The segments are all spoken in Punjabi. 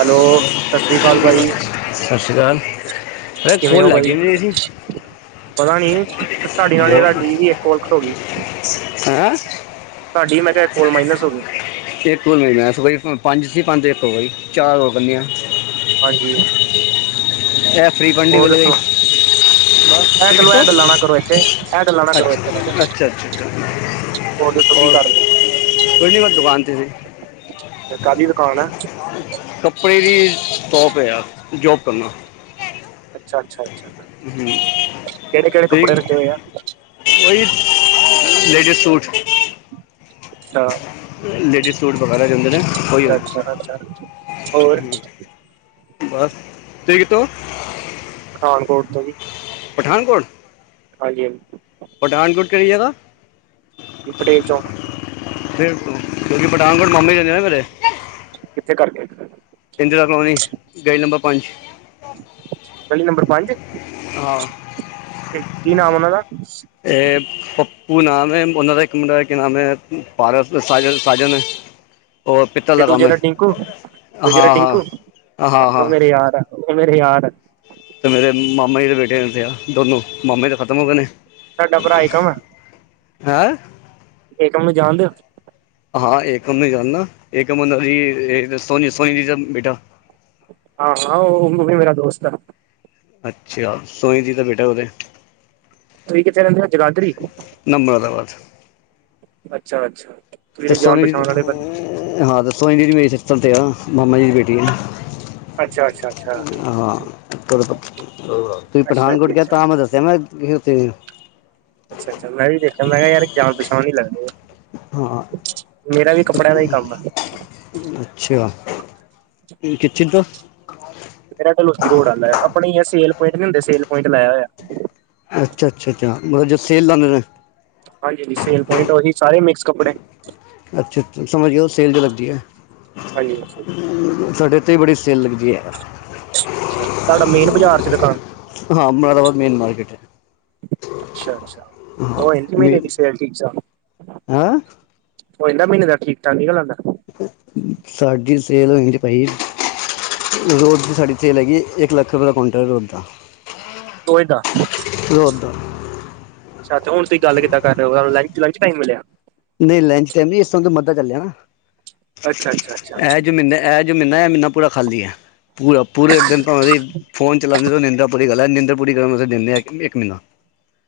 ਹੈਲੋ ਸਤਿ ਸ੍ਰੀ ਅਕਾਲ ਬਾਈ ਸਾਸ਼ੀ ਕਾਲ। ਕਿਵੇਂ ੳ ਬਾਜੀ? ਪਤਾ ਨੀ, ਕ ਤਾਡੇ ਨਾਲ ਏਦਾ ਡੀ ਵੀ ਏੱਕ ਕੋਲ ਕਟ ਔਗੀ। ਹੈਂ। ਤਾਡੀ ਮੈਂ ਕੇਆ ਏੱਕ ਕੋਲ ਮਾਈਨਸ ਹੋਗੀ। ਏੱਕ ਕੋਲ [unintelligible] ਸਵੇਰ ਤੋਂ ਪੰਜ ਸੀ ਪੰਜ ਇਕ ਹੋ ਗਈ ਚਾਰ ਹੋਰ ਕਰਨੀਆਂ। ਹਾਂਜੀ। ਇਹ ਫ੍ਰੀ ਪੰਡੀ ਹੋਰ ਮਿਲ ਗਈ ਦੱਸੋ? ਬਸ ਐ ਠੀਕ ਚਲੋ ਐ ਤੋਂ ਗੱਲਾਂ ਨਾ ਕਰੋ ਏੱਥੇ ਅੱਛਾ, ਅੱਛਾ-ਅੱਛਾ, ਹੋਰ ਦੱਸੋ ਕੀ ਔਰ ਕਰ ਰਹੇ ਕੋਈ ਨੀ ਮੈਂ ਦੁਕਾਨ 'ਤੇ ਸੀੇ। ਫੇਰ ਕਾਦੀ ਦੁਕਾਨ ਐ? ਕੱਪੜੇ ਦੀ, ਸੋਪ ਆ ਯਾਰ, ਜੋਬ ਕਰਨਾ। ਅੱਛਾ-ਅੱਛਾ ਹੂੰ, ਤੁਈ ਕੱਪੜੇ ਰੱਖੇ ਹੋਏ ਆ ਓਈ, ਲੇਡੀਜ਼ ਸੂਟ ਅ ਲੇਡੀਜ਼ ਸੂਟ ਵਗੈਰਾ ਦਿੰਦੇ ਨੇ ਓਈ-ਓਈ, ਅੱਛਾ ਅੱਛਾ ਅੱਛਾ ਹੋਰ ਹੂ ਬਾੱਸ, ਤੁਈਂ ਕਿਤੋਂ? ਪਠਾਨਕੋਟ ਤੋਂ ਜੀ। ਪਠਾਨਕੋਟ? ਹਾਂਜੀ-ਹਾਂਜੀ ਪਠਾਨਕੋਟ ਕਿਹੜੀ ਜਗ੍ਹਾ? ਪਟੇਲ ਚੋਕ- ਫਿਰ ਤ [unintelligible] ਕਿਉਕਿ ਪਠਾਨਕੋਟ ਮਾਮੇ ਰਹਿੰਦੇ ਐ ਨਾ ਮੇਰੇ ਕਿਥੇ ਕਰਕੇ ਇੰਦਰਾ ਕਲੋਨੀ ਗਲੀ ਨੰਬਰ ਪੰਜ- ਗਲੀ ਨੰਬਰ ਪੰਜ ਹਾਂ ਕੀ ਨਾਮ ਉਹਨਾ ਦਾ- ਏ ਪੱਪੂ ਨਾਮ ਆ ਉਹਨਾ ਦਾ, ਇਕ ਮੁੰਡਾ ਦਾ ਜੀ ਨਾਮ ਅ ਪਾਰਸ ਤੇ ਸਾਜਨ ਸਾਜਨ- [inaudible] ਉਹ ਪਿੱਤਲ ਤੇ ਦਾ ਕੰਮ ਹੈ ਦੂਜਾ ਟਿੰਕੂ, ਦੂਜੇ ਦਾ ਹਾਂ ਹਾਂ ਟਿੰਕੂ ਹਾਂ ਉਹ ਹਾਂ ਮੇਰੇ ਯਾਰ ਮੇਰੇ ਯਾਰ- ਤੇ ਮੇਰੇ ਮਾਮਾ ਜੀ ਦੇ ਬੇਟੇ ਰਹਿੰਦੇ ਆ ਦੋਨੋਂ ਮਾਮੇ ਤਾਂ ਖਤਮ ਹੋ ਗਏ ਨੇ- ਤਾਡਾ ਭਰਾ ਏਕਮ ਐ। ਹੈਂ। ਏਕਮ ਨੂੰ ਜਾਣਦੇ ਓ? ਹਾਂ ਏਕਮ ਨੂੰ ਜਾਣਨਾ, ਹਾਂ ਏਕਮ ਓਨਾ ਦੀ ਸੋਨੀ- ਸੋਨੀ ਜੀ ਦਾ ਬੇਟਾ- ਹਾਂ- ਹਾ ਉਵੀ ਮੇਰਾ ਦੋਸਤ ਐ। ਅਛਾ ਸੋਨੀਜੀ ਦਾ ਬੇਟਾ ਉਹਤੇ। ਤੁਸੀ ਕਿਥੇ ਰਹਿੰਦੇ ਹੋ ਜਗਾਧਰੀ ਨਾ ਮੁਰਾਦਾਬਾਦ ਅਛਾ-ਅਛਾ- ਤੇ ਸੋਨੀ ਜੀ ਦੀ ਹੂੰ, ਤੇ ਸੋਨੀ ਦੀਦੀ ਮੇਰੇ ਸਿਸਟਮ 'ਤੇ ਆ ਮਾਮਾ ਜੀ ਦੀ ਬੇਟੀ ਆ- ਅੱਛਾ ਅੱਛਾ ਅੱਛਾ ਹਾਂ [unintelligible] ਤੁਸੀ ਅੱਛਾ ਜੀ ਪਠਾਨਕੋਟ ਕੇਹਾਂ ਅੱਛਾ ਤਾਂ ਮੈਂ ਦੱਸ- [unintelligible] ਅੱਛਾ-ਅੱਛਾ, ਮੈ ਵੀ ਦੇਖਿਆ ਮੈ ਕਿਹਾ ਯਾਰ ਜਾਣ ਪਛਾਣ ਈ ਲਗਦੇ ਆ। ਹਾਂ ਮੇਰਾ ਵੀ ਕੱਪੜਿਆਂ ਦਾ ਹੀ ਕੰਮ ਆ। ਅਛਾ, ਕਿਚਨ ਤੋ- ਮੇਰਾ ਢਲੋਜੀ ਰੋਡ ਆਦਾ, ਆਪਣੇ ਆਹ ਸੇਲ ਪੁਆਇੰਟ ਨਹੀਂ ਹੁੰਦੇ ਸੇਲ ਪੁਆਇੰਟ ਲਾਇਆ ਹੋਇਆ। ਅੱਛਾ, ਅੱਛਾ, ਅੱਛਾ, ਮਤਲ ਜੋ ਸੇਲ ਲਾਦੇ ਨੇ- ਹਾਂਜੀ-ਹਾਂਜੀ ਸੇਲ ਪੁਆਇੰਟ ਓਹੀ ਸਾਰੇ ਮਿਕਸ ਕੱਪੜੇਆਂ- ਅੱਛਾ-ਅੱਛਾ ਸਮਝ ਗੇਆ ਓ ਸੇਲ ਜੋ ਲਗਦੀ ਐ, ਹਾਂਜੀ ਅੱਛਾ ਸਾਡੇ ਏ ਓਥੇ ਵੀ ਬੜੀ ਸੇਲ ਲੱਗਦੀ ਐ। ਅੱਛਾ, ਤਾਡਾ ਮੇਨ ਬਾਜਾਰ ਚ ਦੁਕਾਨ- ਹਾਂ ਮੁਰਾਦਾਬਾਦ ਮੇਨ ਮਾਰਕੀਟ ਹੈ ਅੱਛਾ-ਅੱਛਾ, ਓ ਇਕ ਮੀਨੇ ਦੀ ਸੇਲ ਠੀਕ ਸਾ। ਹੂੰ। ਓਈ ਨਾ ਮੀਨੇ ਦਾ ਠੀਕ-ਠਾਕ ਨਿਕਲ ਆਂਦਾ। ਸਾਡੀ ਸੇਲ ਨੀ ਹੁੰਦੀ ਪਈ। ਰੋਜ ਦੀ ਸੇਲ ਸਾਡੀ ਹੈਗੀ ਐ ਇੱਕ ਲੱਖ ਰੁਪੈ ਦਾ ਕੁਅੰਟਰ ਰੋਜ ਦਾ। ਤੋਏਦਾ ਰੋਜ਼ ਦਾ ਅੱਛਾ ਤੁਸੀ ਕਿਦਾਂ ਗੱਲ ਕਰ ਰਏ ਓਂ ਹੂੰ ਲੰਚ-ਲੰਚ ਟਾਈਮ ਮਿਲਿਆ। ਨਈਂ ਲੰਚ ਟਾਈਮ ਨੀ ਏਸ ਟਾਈਮ ਮੰਦਰ ਚਲਿਆ ਨਾ, ਅੱਛਾ ਅੱਛਾ ਅੱਛਾ ਐ ਜਿਵੇਂ ਹੁੰਦਾ ਐ ਜੋ ਮੀਨਾ ਐ ਏ ਮੀਨਾ ਪੂਰਾ ਖਾਲੀ ਐ, ਪੂਰਾ ਪੂਰੇ ਦਿਨ ਭਾਵੇਂ ਦੀ ਫੋਨ ਚਲਾਂਦੇ ਨੀਂਦਾਂ ਪੂਰੀ ਕਰਲੈ ਨਿੰਦਰ ਪੂਰੀ ਕਰਨ ਵਾਸਤੇ ਦਿੰਦੇ ਐ ਇਕ ਮੀਨਾ।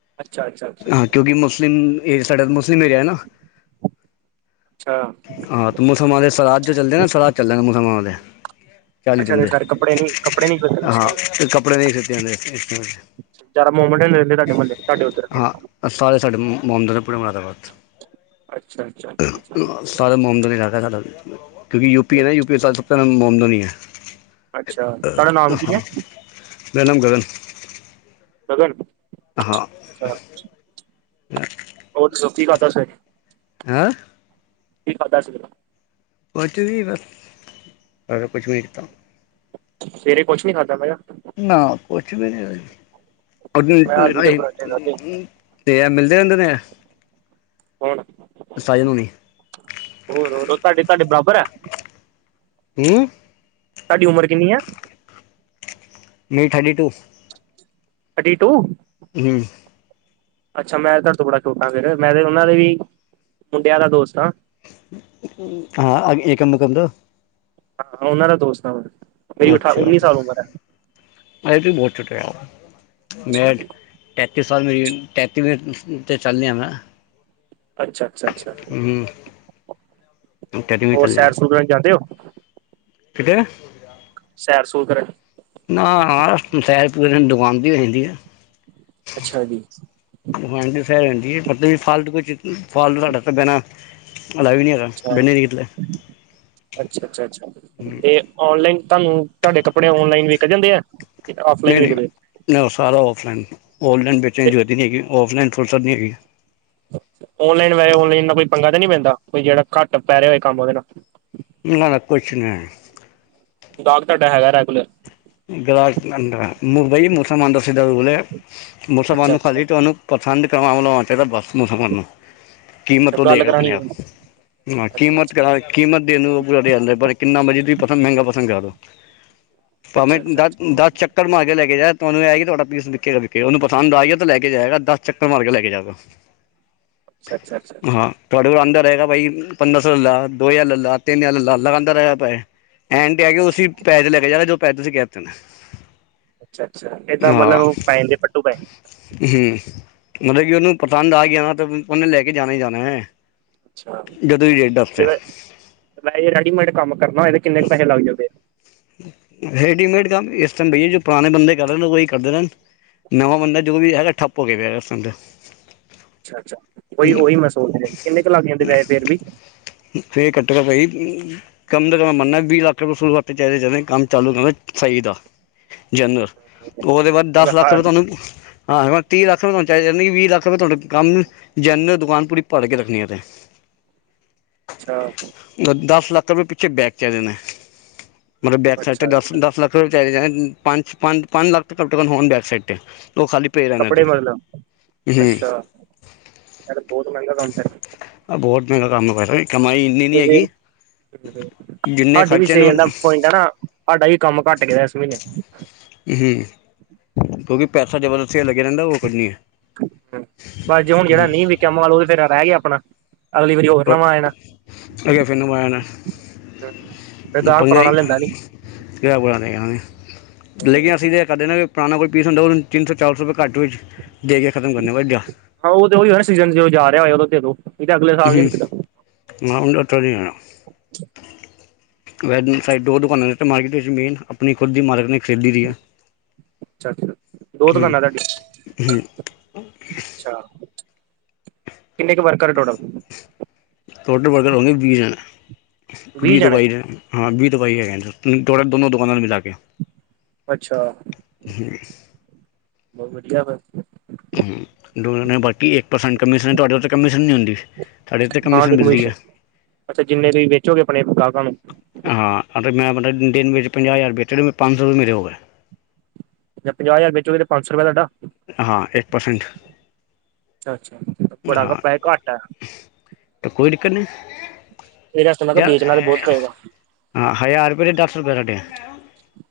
ਅੱਛਾ ਅੱਛਾ ਅੱਛਾ ਅੱਛਾ ਹਾਂ ਕਿਓਂਕਿ ਮੁਸਲਿਮ ਸਾਡਾ ਮੁਸਲਿਮ ਏਰੀਆ ਐ ਨਾ ਅੱਛਾ ਹਾਂ ਤੇ ਮੁਸਲਮਾਨਾਂ ਦੇ ਸ਼ਰਾਦ ਜੋ ਚੱਲਦੇ ਨਾ ਸ਼ਰਾਦ ਚੱਲਦੇ ਨੇ ਮੁਸਲਮਾਨਾਂ ਦੇ ਚਾਲੀ ਅੱਛਾ ਦਿਨ ਤੇ ਦੇ ਸਰ ਕੱਪੜੇ ਨੀ ਕੱਪੜੇ ਨੀ ਬਦਲਣੇ ਇਸ ਹਾਂ, ਤੇ ਕੱਪੜੇ ਨਈਂ ਸੀਤੇ ਜਾਂਦੇ। ਜਾਦਾ ਮੋਮੜੇ ਨੇ [unintelligible] ਰੈਂਦੇ ਤੁਾਡੇ ਤੁਾਡੇ ਓਦਰ ਤਾਂ ਹਾਂ ਸਾਰੇ ਸਾਡੇ ਆ ਮੁੰਮਡੇ ਨੇ ਪੂਰੇ ਮੁਰਾਦਾਬਾਦ ਚ ਅੱਛਾ ਜੀ। ਸਾਰੇ ਮੁੰਮਡਮ ਇਲਾਕਾ ਰੈਂਦਾ ਸਾਡਾ ਤੇ ਕਿਓਂਕਿ ਯੂਪੀ ਐ ਨਾ ਯੂਪੀਏ ਦਾ ਸਭ ਤੋ ਮੁਮਡੰਮ ਐ ਈ ਹਾਂ- ਅੱਛਾ ਅੱਛਾ ਤੁਹਾਡਾ ਨਾਮ ਕੀ ਹੈ ਮੇਰਾ ਨਾਮ ਗਗਨ ਗਗਨ ਹਾਂ। ਅੱਛਾ, ਨਾਂ ਹੋਰ ਦਸੋ ਕੀ ਕਰਦਾ ਸੈਂ। ਹਾਅ ਕੀ ਖਾਦਾ ਸੀ? ਕੁਝ ਵੀ ਬਸ, ਸਾਰਾ ਕੁਛ ਵੇਖਦਾ। ਸਵੇਰੇ ਕੁਛ ਨੀ ਖਾਦਾ ਮੈਂ ਕਿਆ। ਨਾ ਕੁਛ ਵੀ ਨੀ ਮੈਂ ਆਲੂ ਦੇ ਪਰਾਂਠੇ ਖਾਧੇ [unintelligible] ਤੇ ਐ ਮਿਲਦੇ ਰੈਂਦੇ ਨੇ ਸਾਜਨ ਹੁਨੀ। ਹੋਰ-ਹੋਰ ਓ ਤਾਡੇ-ਤਾਡੇ ਬਰਾਬਰ ਐ। ਹੂੰ। ਤਾਡੀ ਉਮਰ ਕਿੰਨੀ ਐ। ਮੇਰੀ ਥਰਟੀ ਟੂ। Thirty to. ਹੂੰ। ਅੱਛਾ ਮੈਂ ਤਾਡੇ ਤੋਂ ਬੜਾ ਛੋਟਾ ਫੇਰ ਮੈਂ ਤੇ ਓਨਾਂ ਦੇ ਵੀ ਮੁੰਡਿਆਂ ਦਾ ਦੋਸਤ ਆਂ। ਹਾਂ ਆਗੀ ਏਕਮ ਮੁਕੰਦ ਹਾਂ ਓਨਾਂ ਦਾ ਦੋਸਤ ਆ ਮੈਂ ਮੇਰੀ ਉਠਾ ਅੱਛਾ, ਉੱਨੀ ਸਾਲ ਉਮਰ ਹੈ। ਅਜੇ ਤੂੰ ਬਹੁ ਛੋਟੈਂ। ਮੈਂ ਤੇਤੀ ਸਾਲ ਮੇਰੀ ਤੈਂਤੀ ਤੇ ਚੱਲ ਰਿਹਾ ਹਾਂ ਵਾਂ। ਅੱਛਾ ਅੱਛਾ ਅੱਛਾ ਹੂੰ ਤੇਤੀ ਵੀ ਚਲਿਆ ਰਿਆ ਗੁਰਦਵਾਰੇ ਜਾਂਦੇ ਓ? ਕਿਧਰ ਸੈਰ ਸੂਰ ਕਰਨ। ਨਾ ਸੈਰ ਪੂਰਾ ਦਿਨ ਦੁਕਾਨ ਤੇ ਹੋ ਜਾਂਦੀ ਆ। ਅੱਛਾ ਜੀ। ਹਾਂਜੀ ਸੈਰ ਹੋ ਜਾਂਦੀ ਏ ਮਤਲਬ ਫਾਲਤੂ ਕੋਈ ਫਾਲਤੂ ਸਾਡਾ ਤੇ ਬਹਿਣਾ ਮਤਲਬ ਵੀ ਨੀ ਹੈਗਾ। ਅੱਛਾ, ਬਹਿੰਦੇ ਨਹੀਂ ਕਿਤੇ ਅੱਛਾ, ਅੱਛਾ, ਅੱਛਾ ਫੇਰ ਓਨਲਾਈਨ ਤੁਹਾਨੂੰ ਤੁਹਾਡੇ ਕੱਪੜੇ ਓਨਲਾਈਨ ਵਿਕ ਜਾਂਦੇ ਆ ਕਿ ਓਫਲਾਈਨ ਨਹੀਂ ਵਿਕਦੇ। ਨਹੀਂ ਉਹ ਸਾਰਾ ਔਫਲਾਈਨ ਔਨਲਾਈਨ ਬੇਚਨ ਦੀ ਤੇ ਜਰੂਰਤ ਨਹੀਂ ਹੈਗੀ ਔਫਲਾਈਨ ਫੁਰਸਤ ਨਹੀਂ ਹੈਗੀ। ਓਨਲਾਈਨ ਵੈਹੇ ਹੁਣ ਇਨਾ ਕੋਈ ਪੰਗਾ ਤਾਂ ਨੀ ਪੈਂਦਾ ਕੋਈ ਜਿਹੜਾ ਘੱਟ ਪੈ ਰਿਹਾ ਹੋਏ ਕੰਮ ਉਹਦੇ ਨਾਲ, ਨਾ, ਨਾ ਕੁਛ ਨਹੀਂ। ਗਾਹਕ ਤੁਹਾਡਾ ਹੈਗਾ ਰੈਗੂਲਰ। ਗਾਹਕ ਆਂਦਾ ਮੁਬਈ ਮੁਸਲਮਾਨ ਦਾ ਸਿੱਧਾ ਰੋਲ ਏ, ਮੁਸਲਮਾਨ ਅੱਛਾ ਨੂੰ ਅੱਛਾ ਖਾਲੀ ਤੁਹਾਨੂੰ ਪਸੰਦ ਕਰਵਾਉਣਾ ਚਾਹੀਦਾ ਬਸ ਮੁਸਲਮਾਨ ਨੂੰ। ਅੱਛਾ ਕੀਮਤ ਓ ਗੱਲ ਦਏਗਾ ਕਰਾਣੀ ਆਪਣੇ ਆਪ ਹੋਣੀ। ਹਾਂ ਅੱਛਾ ਕੀਮਤ ਅੱਛਾ ਕਿਹੜਾ, ਕੀਮਤ ਦੇਣ ਨੂੰ ਪੂਰਾ ਤਿਆਰ ਰਹਿੰਦਾ ਪਰ ਕਿੰਨਾ ਤੁਸੀ ਪਸੰਦ ਮਹਿੰਗਾ ਪਸੰਦ ਕਰਾ ਦੋ ਭਾਵੇਂ ਅੱਛਾ ਅੱਛਾ ਦ ਅੱਛਾ ਦਸ ਚ ਚੱਕਰ ਮਾਰ ਕੇ ਲੈ ਕੇ ਜਾਏ ਤੁਹਾਨੂੰ ਇਹ ਹੈ ਕਿ ਤੁਹਾਡਾ ਪੀਸ ਵਿਕੇੇਗਾ ਵਿਕੇਗਾ ਓਹਨੂੰ ਪਸੰਦ ਆ ਗਿਆ ਤਾਂ ਲੈ ਜਾਏਗਾ ਦਸ ਚੱਕਰ ਮਾਰ ਕੇ ਲੈ ਕੇ ਜਾਊਗਾ। ਅੱਛਾ, ਅੱਛਾ, ਅੱਛਾ। ਹਾਂ ਤੁਹਾਡੇ ਕੋਲ ਆਂਦਾ ਰਹੇਗਾ ਭਾਈ ਪੰਦਰ ਸੌ ਲੇਲਾ, ਦੋ ਹਜ਼ਾਰ ਲੇਲਾ, ਤਿੰਨ ਯਾਰ ਲੇਲਾ ਲਗਾਉਂਦਾ ਰਹੇਗਾ ਪੈਹੈ। ਐਂਡ ਤੇ ਆ ਕੇ ਉਸੇ ਪੈਹੈ ਚ ਲੈ ਕੇ ਜਾਏਗਾ ਜੋ ਪੈਹੈ ਤੁਸੀਂ ਕਹਿ ਤੇ ਨੇ ਅੱਛਾ, ਅੱਛਾ ਇਦਾਂ ਮਤਲਬ ਉਹ ਪੈ ਜਾਂਦੇ ਪੱਟੂ ਪਏ ਹੂ ਮਤਲਬ ਕਿ ਉਹਨੂੰ ਪਸੰਦ ਆ ਗਿਆ ਨਾ ਤੇ ਉਹਨੇ ਲੈ ਕੇ ਜਾਣਾ ਹੀ ਜਾਣਾ ਹੈ। ਅੱਛਾ ਜਦੋਂ ਵੀ ਡੇਟ ਦੱਸਤੇ ਵੈਸੇ ਜੇ ਰੈਡੀਮੇਡ ਕੰਮ ਕਰਨਾ ਹੋਏ ਤੇ ਕਿੰਨੇ ਕ ਪੈੇਹੈ ਲੱਗ ਜਾਂਦੇ। ਰੈਡੀਮੇਡ ਕੰਮ ਇਸ ਟਾਈਮ ਭਈਆ ਜੋ ਪੁਰਾਣੇ ਬੰਦੇ ਕਰ ਰਹੇ ਨੇ ਉਹੀ ਕਰਦੇ ਰਹਿਣ। ਨਵਾਂ ਬੰਦਾ ਜੋ ਵੀ ਹੈਗਾ ਠੱਪ ਹੋ ਕੇ ਪਿਆ ਦਾ ਅੱਛਾ ਅੱਛਾ ਉਹੀ ਉਹੀ ਮੈਂ ਸੋਚ ਰਿਹਾ ਕਿੰਨੇ ਕੁ ਲੱਗ ਜਾਂਦੇ ਵੈਸ ਫੇਰ ਵੀ ਫੇਰ ਘੱਟੋ ਘੱਟ ਭਾਜੀ ਕੰਮ ਦਾ ਕਮ ਮੰਨਨਾ ਵੀਹ ਲੱਖ ਰੁਪਏ ਸੋ ਲੱਖ ਤੇ ਜਿਆਦੇ ਤੋ ਜਿਆਦੇ ਕੰਮ ਚਾਲੂ ਕਰਨਾ ਸਹੀ ਦਾ ਜਨਰਲ ਉਹਦੇ ਬਾਅਦ ਦਸ ਮਤਲਬ ਲੱਖ ਹਰ ਰੁਪਏ ਤੁਹਾਨੂੰ ਹਾਂ ਤੀਹ ਲੱਖ ਰੁਪਏ ਤੁਹਾਨੂੰ ਚਾਹੀ ਵੀਹ ਲੱਖ ਰੁਪਏ ਤੁਹਾਨੂੰ ਕੰਮ ਜਨਰਲ ਦੁਕਾਨ ਪੂਰੀ ਭਰ ਕੇ ਰੱਖਣੀ ਹੈ ਤੇ ਅੱਛਾ ਦਸ ਲੱਖ ਰੁਪਏ ਪਿੱਛੇ ਬੈਕ ਚਾਹੀਦੇ ਨੇ ਮਤਲਬ ਬੈਕ ਸਾਈਡ ਅੱਛਾ ਤੇ ਦਸ ਅੱਛਾ ਦਸ ਲੱਖ ਚਾਹੀਦੇ ਜਾ ਪੰਜ ਪੰਜ ਪੰਜ ਲੱਖ ਤਾਂ ਘੱਟ ਤੋਂ ਘੱਟ ਹੋਣ ਬੈਕ ਸਾਈਡ ਤੇ ਉਹ ਖਾਲੀ ਪਏ ਰਹਿਣ ਕੱਪੜੇ ਦੇ ਮਤਲਬ ਹੂੰ ਅੱਛਾ ਯਾਰ ਇਹ ਤਾਂ ਬਹੁਤ ਮਹਿੰਗਾ ਕੰਮ ਫੇਰ ਆ ਬਹੁਤ ਮਹਿੰਗਾ ਕੰਮ ਬਾਈ ਜਿੰਨੇ ਸਾਡੀ ਵੀ ਖਰਚੇ ਨੂੰ ਸਵੇਰ ਦਾ ਕੋਈ ਨਾ ਸਾਡਾ ਵੀ ਕੰਮ ਘੱਟ ਗਿਆ ਇਸ ਮਹੀਨੇ ਕਿਉਂਕਿ ਪੈਸਾ ਜ਼ਬਰਦਸਤੀ ਲੱਗਿਆ ਰਹਿੰਦਾ ਉਹ ਵਧੀਆ ਪਰ ਜੇ ਹੁਣ ਜਿਹੜਾ ਨਹੀਂ ਵਿਕਿਆ ਮਾਲ ਉਹ ਫੇਰ ਰਹਿ ਗਿਆ ਆਪਣਾ ਅਗਲੀ ਵਾਰੀ ਹੋਰ [unintelligible] ਨਵਾਂ ਆ ਜਾਣਾ ਕਿਸੇ ਫਿਰ ਗਾਹਕ ਪੁਰਾਣਾ ਲੈਂਦਾ ਨੀ ਦਾ ਬੁਰਾ ਨਹੀਂ ਲੇਕਿਨ ਅਸੀਂ ਤੇ ਕਰਦੇ ਨਾ ਵੀ ਪੁਰਾਣਾ ਕੋਈ ਪੀਸ ਹੁੰਦਾ, ਉਹਨੂੰ ਤਿੰਨ ਸੌ ਚਾਰ ਸੌ ਰੁਪਏ ਘੱਟ ਵਿੱਚ ਦੇ ਕੇ ਖਤਮ ਕਰਨਾ ਵੀ ਔਰ ਕਿਆ ਹਾਂ ਉਹ ਤਾਂ ਉਹੀਈ ਹੋਇਆਂ ਨਾ ਸੀਜਨ ਜਦੋਂ ਜਾ ਰਿਆ ਹੋਏ ਉਦੋਂ ਦੇਦੋ, ਨਹੀਂ ਤਾਂ ਅਗਲੇ ਸਾਲ ਨੀ ਵਿਕਦਾ। ਮੈ ਹੁਣ ਅੱਠ ਵਜ਼ੇ ਆਇਆਂ। ਵੈ ਸਾਈਡ ਦੋ ਦੁਕਾਨਾਂ ਨੇ ਅਤੇ ਮਾਰਕੀਟ ਵਿੱਚ ਮੇਨ ਆਪਣੀ ਖੁਦ ਦੀ ਮਾਰੀਟ ਨੇ ਖਰੀਦੀ ਦੀ ਐ। ਅੱਛਾ, ਦੋ ਦੁਕਾਨਾਂ ਤੁਹਾਡੀਆਂ। ਅੱਛਾ, ਕਿੰਨੇ ਕੁ ਵਰਕਰ ਟੋਟਲ ਟੋਟਲ ਵਰਕਰ ਹੋਣਗੇ ਵੀਹ ਜਾਣੇਂ, ਵੀਹ ਤੋਂ ਬਾਈ ਜਾਣੇਂ। ਹਾਂ ਵੀਹ ਤੋਂ ਬਾਈ ਹੈਗੇ ਨੇ ਦੋਨੋਂ ਦੁਕਾਨਾਂ ਮਿਲ਼ਾ ਕੇ। ਅੱਛਾ। [unintelligible] ਹੋਰ ਵਧੀਆਂ ਬਸ। ਹੂੰ ਦੋ ਜਾਣੇਂ ਬਾਕੀ ਇੱਕ ਪਰਸੈਂਟ ਕਮਿਸ਼ਨ, ਤੁਹਾਡੇ ਉੱਥੇ ਕਮਮੀਸ਼ਨ ਨੀਂ ਹੁੰਦੀਂ। ਹਾਂ ਹਾਡੇ ਕਮਿਸ ਅੱਛਾ ਜਿੰਨੇ ਤੁਸੀਂ ਵੇਚੋਗੇ ਆਪਣੇ ਗ੍ਰਾਹਕਾਂ ਨੂੰ ਹਾਂ ਮੈਂ ਮਤਲਬ ਦਿਨ ਵਿੱਚ ਪੰਜਾਹ ਹਜ਼ਾਰ ਵੇਚੇ ਤੇ ਪੰਜ ਸੌ ਰੁਪਏ ਮੇਰੇ ਹੋ ਗਏ। ਜਾਂ ਪੰਜਾਹ ਹਜ਼ਾਰ ਵੇਚੋਗੇ ਤੇ ਪੰਜ ਸੌ ਰੁਪਏ ਤੁਹਾਡਾ। ਹਾਂ ਇੱਕ ਪਰਸੈਂਟ। ਅੱਛਾ, ਬੜਾਂ ਹਾਂ ਕੱਪਾ ਏਂ ਘੱਟ ਐ। ਤਾਂ ਕੋਈ ਦਿੱਕਤ ਨੀਂ। ਇਹਦੇ ਵਾਸਤੇ ਮੈਂ ਕਿਹਾ ਯਾਰ ਵੇਚਣਾ ਤੇ ਬਹੁਤ ਐਹ ਪਏਗਾ ਹਾਂ ਹਜ਼ਾਰ ਰੁਪਏ ਚ ਦਸ ਰੁਪਏ ਹਾਡੇ ਐ।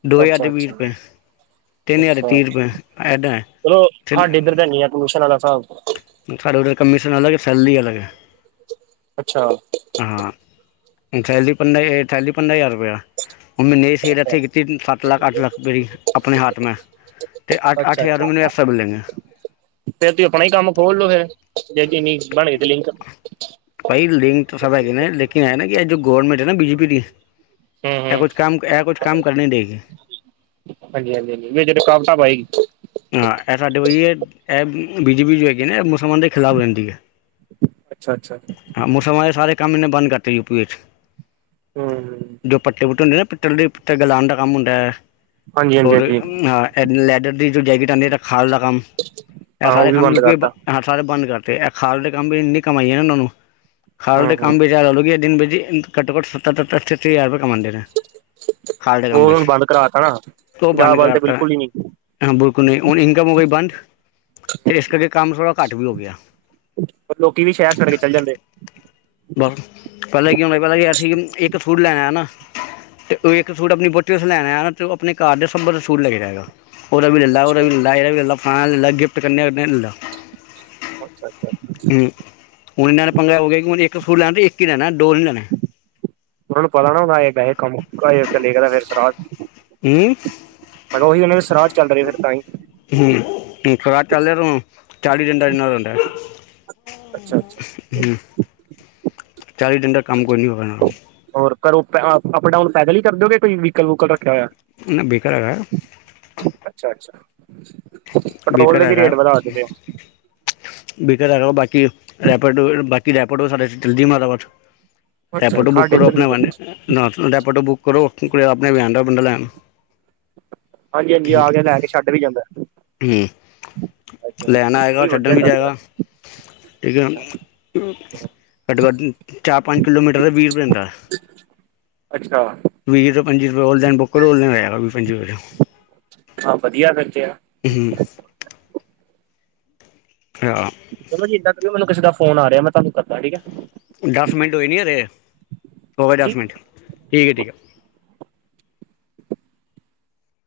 ਦੋ ਹਜ਼ਾਰ ਅੱਛਾ ਦੇ ਵੀਹ ਅੱਛਾ ਰੁਪਏ ਤਿੰਨ ਹਜ਼ਾਰ ਦੇ ਅੱਛਾ ਤੀਹ ਰੁਪਏ ਐਦਾਂ ਐ। ਨੀਂ ਟਿਉਸ਼ਨ ਵਾਲਾ ਸਾਬ। ਸ ਸਾਡੇ ਵੱਲ ਕਮਿਸ਼ਨ ਅਲੱਗ ਏਂ ਸੈਲਰੀ ਅਲੱਗ ਐ। ਅੱਛਾ। ਹਾਂ ਥੈਲੀ ਪੰਦਾ ਥੈਲੀ ਪੰਦਰਾਂ ਹਜ਼ਾਰ ਰੁਪਇਆ ਉਹ ਮੈਨੇ ਸੇਹਰ ਇੱਥੇ ਕੀਤੀ, ਸੱਤ ਲੱਖ- ਅੱਠ ਲੱਖ ਰੁਪਏ ਦੀ ਪੇਰੀ ਆਪਣੇ ਹਾਥ ਮੇ ਅਤੇ ਅੱ ਅੱਠ ਅੱਛਾ ਹਜ਼ਾਰ ਮੈਂਨੂੰ ਅੱਛਾ ਐਕਸਟਰਾ ਮਿਲੈਂਗੇ। ਫੇਰ ਤੁਸੀ ਆਪਣਾ ਹੀ ਕੰਮ ਖੋਲ ਲੋੋ ਫਿਰ, ਜੇ ਚੀਨੀਗਸ ਬਣਗੇ ਤੇ ਲਿੰਕ ਭਾਈ ਲਿੰਕ ਤਾਂ ਸਭ ਹੈਗੇ ਨੇ, ਲੇਕਿਨ ਐ ਨਾ ਕਿ ਜੋ ਗੌਰਰਮਟ ਐ ਨਾ ਬੀਜੇਪੀ ਦੀ ਹੂੰ ਐਹ ਹੂੰ ਕੁੱਛ ਕੰਮ, ਐਹ ਕੁੱਛ ਕੰਮ ਕਰਨ ਨੀ ਦੇਗੀ। ਹਾਂਜੀ- ਹਾਂਜੀ, ਹਾਂਜੀ ਵਿਚ ਰੁਕਾਵਟਾਂ ਬਾਈ। ਹਾਂ ਐਹ ਸਾਡੇ ਵਹੀ, ਐਹ ਬੀਜੇਪੀ ਜੋ ਹੈਗੀ ਐ ਨਾ ਮੁਸਲਮਾਨ ਦੇ ਖ਼ਿਲਾਫ਼ ਰਹਿੰਦੀ ਐ, ਅੱਛਾ ਅੱਛਾ ਹਾਂ ਮੁਸਲਮਾਨ ਦੇ ਸਾਰੇ ਕੰਮ ਏਨੇ ਬੰਦ ਕਰਤੇ ਯੂ ਪੀ ਵਿੱਚ ਹੂੰ -ਹੂੰ। [unintelligible] ਦੀ ਹਾਂਜੀ ਹਾਂਜੀ ਹਾਂਜੀ ਜੋ ਜੈਕਟ ਆਂਦੀ ਏਦਾਂ ਖਾਲ ਦਾ ਕੰਮ, ਐ ਹਾਂ ਉਹ ਸਾਰੇ ਵੀ ਕੰਮ ਬੰਦ ਯੂ ਪੀ ਕਰਤਾ ਹਾ ਸਾਰੇ ਬੰਦ ਕਰਤੇ, ਐ ਖਾਲ ਦੇ ਕੰਮ ਵੀ ਇੰਨੀ ਕਮਾਈ ਐ ਨਾ ਉਹਨਾਂ ਨੂੰ ਖਾਲ ਹੂੰ ਦੇ ਕੰਮ ਹੂੰ ਵਿੱਚ ਐ ਲੋਕ ਦਿਨ ਬਿ ਦਿਨ ਘੱਟੋਂ ਘੱਟ ਸੱਤਰ ਤਰੱਤਰ ਚਰੱਤਰ ਹਜ਼ਾਰ ਰੁਪਏ ਕਮਾਉਂਦੇ ਨੇ। ਖਾਲ ਦੇ ਔ ਕੰਮ ਹੁਣ ਵਿੱਚ ਬੰਦ ਕਰਾਤਾ ਨਾ ਪੰਜਾਬ ਵੱਲ ਤੇ ਬਿਲਕੁਲ ਈ ਨੀ। ਹਾਂ ਬਿਲਕੁਲ ਨਈ, ਹੁਣ ਇਨਕਮ ਹੋ ਗਈ ਬੰਦ ਤੇ ਇਸ ਕਰਕੇ ਕੰਮ ਥੋੜਾਂ ਘੱਟ ਵੀ ਹੋ ਗਿਆਂ। ਫੇਰ ਲੋਕੀਂ ਵੀ ਸ਼ਹਿਰ ਛੱਡ ਕੇ ਚਲ ਜਾਂਦੇ। ਬਸ ਪਹਿਲੇ ਕੀ ਹੁੰਦਾ ਪਤਾ ਕੀ ਅਸੀ ਕਿ ਇਕ ਸ਼ੂਟ ਲੈਣਾਂ ਨਾ। ਤੇ ਓ ਇਕ ਸ਼ੂਟ ਅਪਣੀ ਵਹੁਟੀ ਵਾਸਤੇ ਲੈਣ ਆਇਆ ਨਾ ਤੇ ਓ ਆਪਣੇ ਘਰ ਦੇ ਸਬ ਵਾਸਤੇ ਸੂਟ ਲ਼ੈ ਕੇ ਜਾਏਂਗਾ। ਓਦਾਂ ਵੀ ਲੈ ਲਾ ਓਦਾਂ ਅੱਛਾ ਵੀ ਲ਼ੈ ਲਾ ਏਦਾ ਵੀ ਲੈ ਲਾ ਫਲਾਣੇ ਦਾ ਲੈ ਲਾ ਗਿਫਟ ਕਰਨੇ ਓਦੇ ਵੀ ਲੈ ਲਾ। ਅੱਛਾ- ਅੱਛਾ, ਅੱਛਾ। ਹੁਣ ਇੰਨਾਂ ਨੇ ਪੰਗਾ ਹੋ ਗਿਆਂ ਕਿ ਇੱਕ ਸੂਟ ਲੈਣਾ ਤੇ ਇੱਕ ਈ ਲੈਣਾ ਦੋ ਨੀ ਲੈਣੇ। ਓਨਾਂ ਨੂੰ ਪਤਾ ਨਾ ਵੈ ਵੈਸੇ ਕੰਮ ਘਰੇ ਕਲੇ ਕਰਾ ਕੀ? ਮੈਂ ਓਹੀ ਔਨਾਂ ਦੇ ਸਰਾਧ ਚੱਲ ਰਹੇ ਫਿਰ ਤਾਂਈ। ਹੂੰ। ਸ਼ਰਾਦ ਚਲ ਰੇ ਤੇ ਊਂ ਚਾਲੀ ਦਿਨ ਦਾ ਏਨਾਂ ਦਾ ਹੁੰਦਾ ਹੂੰ ਅੱਛਾ ਅੱਛਾ। ਹੂੰ। ਚਾਲੀ ਦਿਨ ਦਾ ਕੰਮ ਕੋਈ ਨੀ ਹੋਗਾ ਇਹਨਾ ਨੂੰ। ਹੋਰ ਕਰੋ ਅ ਅਪਡਾਊਨ ਪੈਦਲ ਈ ਕਰ ਦੇ ਓ ਕੇ ਕੋਈ ਵੀਕਲ ਵੂਕਲ ਰੱਖਿਆ ਹੋਇਆ ਨਾ ਬੀਕਲ ਹੈਗਾ ਅੱਛਾ ਅੱਛਾ। ਪੈਟਰੋਲ ਦੇ ਵੀ ਰੇਟ ਵਧਾ ਦਿੱਤੇ। ਬੀਕਲ ਹੈਗਾ ਬਾਕੀ ਰੈਪਡ ਬਾਕੀ ਰੈਪਡੋ ਸਾਡੇ ਚਲਦੀ ਮਾਰਾਦਾਬਾਦ। ਅੱਛਾ ਜੀ। ਰੈਪਡੋ ਬੁੱਕ ਸਾਡੇ ਕਰੋ ਇੱਧਰ ਅਪਣੇ ਨੀ ਵਨ ਨ ਰੇਪਡੋ ਬੁੱਕ ਕਰੋ ਅਪਣੇ ਆਪ ਆ ਜਾਂਦਾ ਬੰਦਾ ਲੈਣ। ਹਾਂਜੀ- ਹਾਂਜੀ। ਆ ਕੇ ਲੈ ਕੇ ਛੱਡ ਵੀ ਜਾਂਦਾ ਹੂੰ। ਲੈਣ ਉਹ ਆਏਗਾ ਛੱਡਣ ਵਧੀਆ ਵੀ ਚੱਲ ਜਾਏਗਾ। ਕਿਦਾ ਠੀਕ ਰਿਹਾ ਏ ਹੁਣ ਘੱਟੋ ਘੱਟ ਚਾਰ ਪੰਜ ਕਿਲੋਮੀਟਰ ਏ ਵੀਹ ਰਪਏ ਹੁੰਦਾ ਅੱਛਾ। ਵੀਹ ਤੋਂ ਪੰਜੀ ਰੁਪਏ ਓਨਲਾਈਨ ਬੁੱਕਰ ਔਨਲਾਈ ਹੋ ਜਾਏਗਾ ਵੀ ਪੰਜੀ ਰੁਪਏ। ਹਾਂ ਵਧੀਆ ਫਿਰ ਤੇ ਹੂੰ। ਹਾਂ ਚਲੋ ਜੀ ਏਦਾਂ ਕਰਿਓ ਮੈਨੂੰ ਕਿਸੇ ਦਾ ਫੋਨ ਆ ਰਿਹਾ ਮੈਂ ਤੁਹਾਨੂੰ ਕਰਦਾ ਠੀਕ ਦਸ ਮਿੰਟ ਹੋਏ ਨੀ ਹਜੇ? ਹੋ ਗਏ ਹਾਂਜੀ ਦਸ ਮਿੰਟ। ਠੀਕ ਹੈ। ਠੀਕ ਹੈ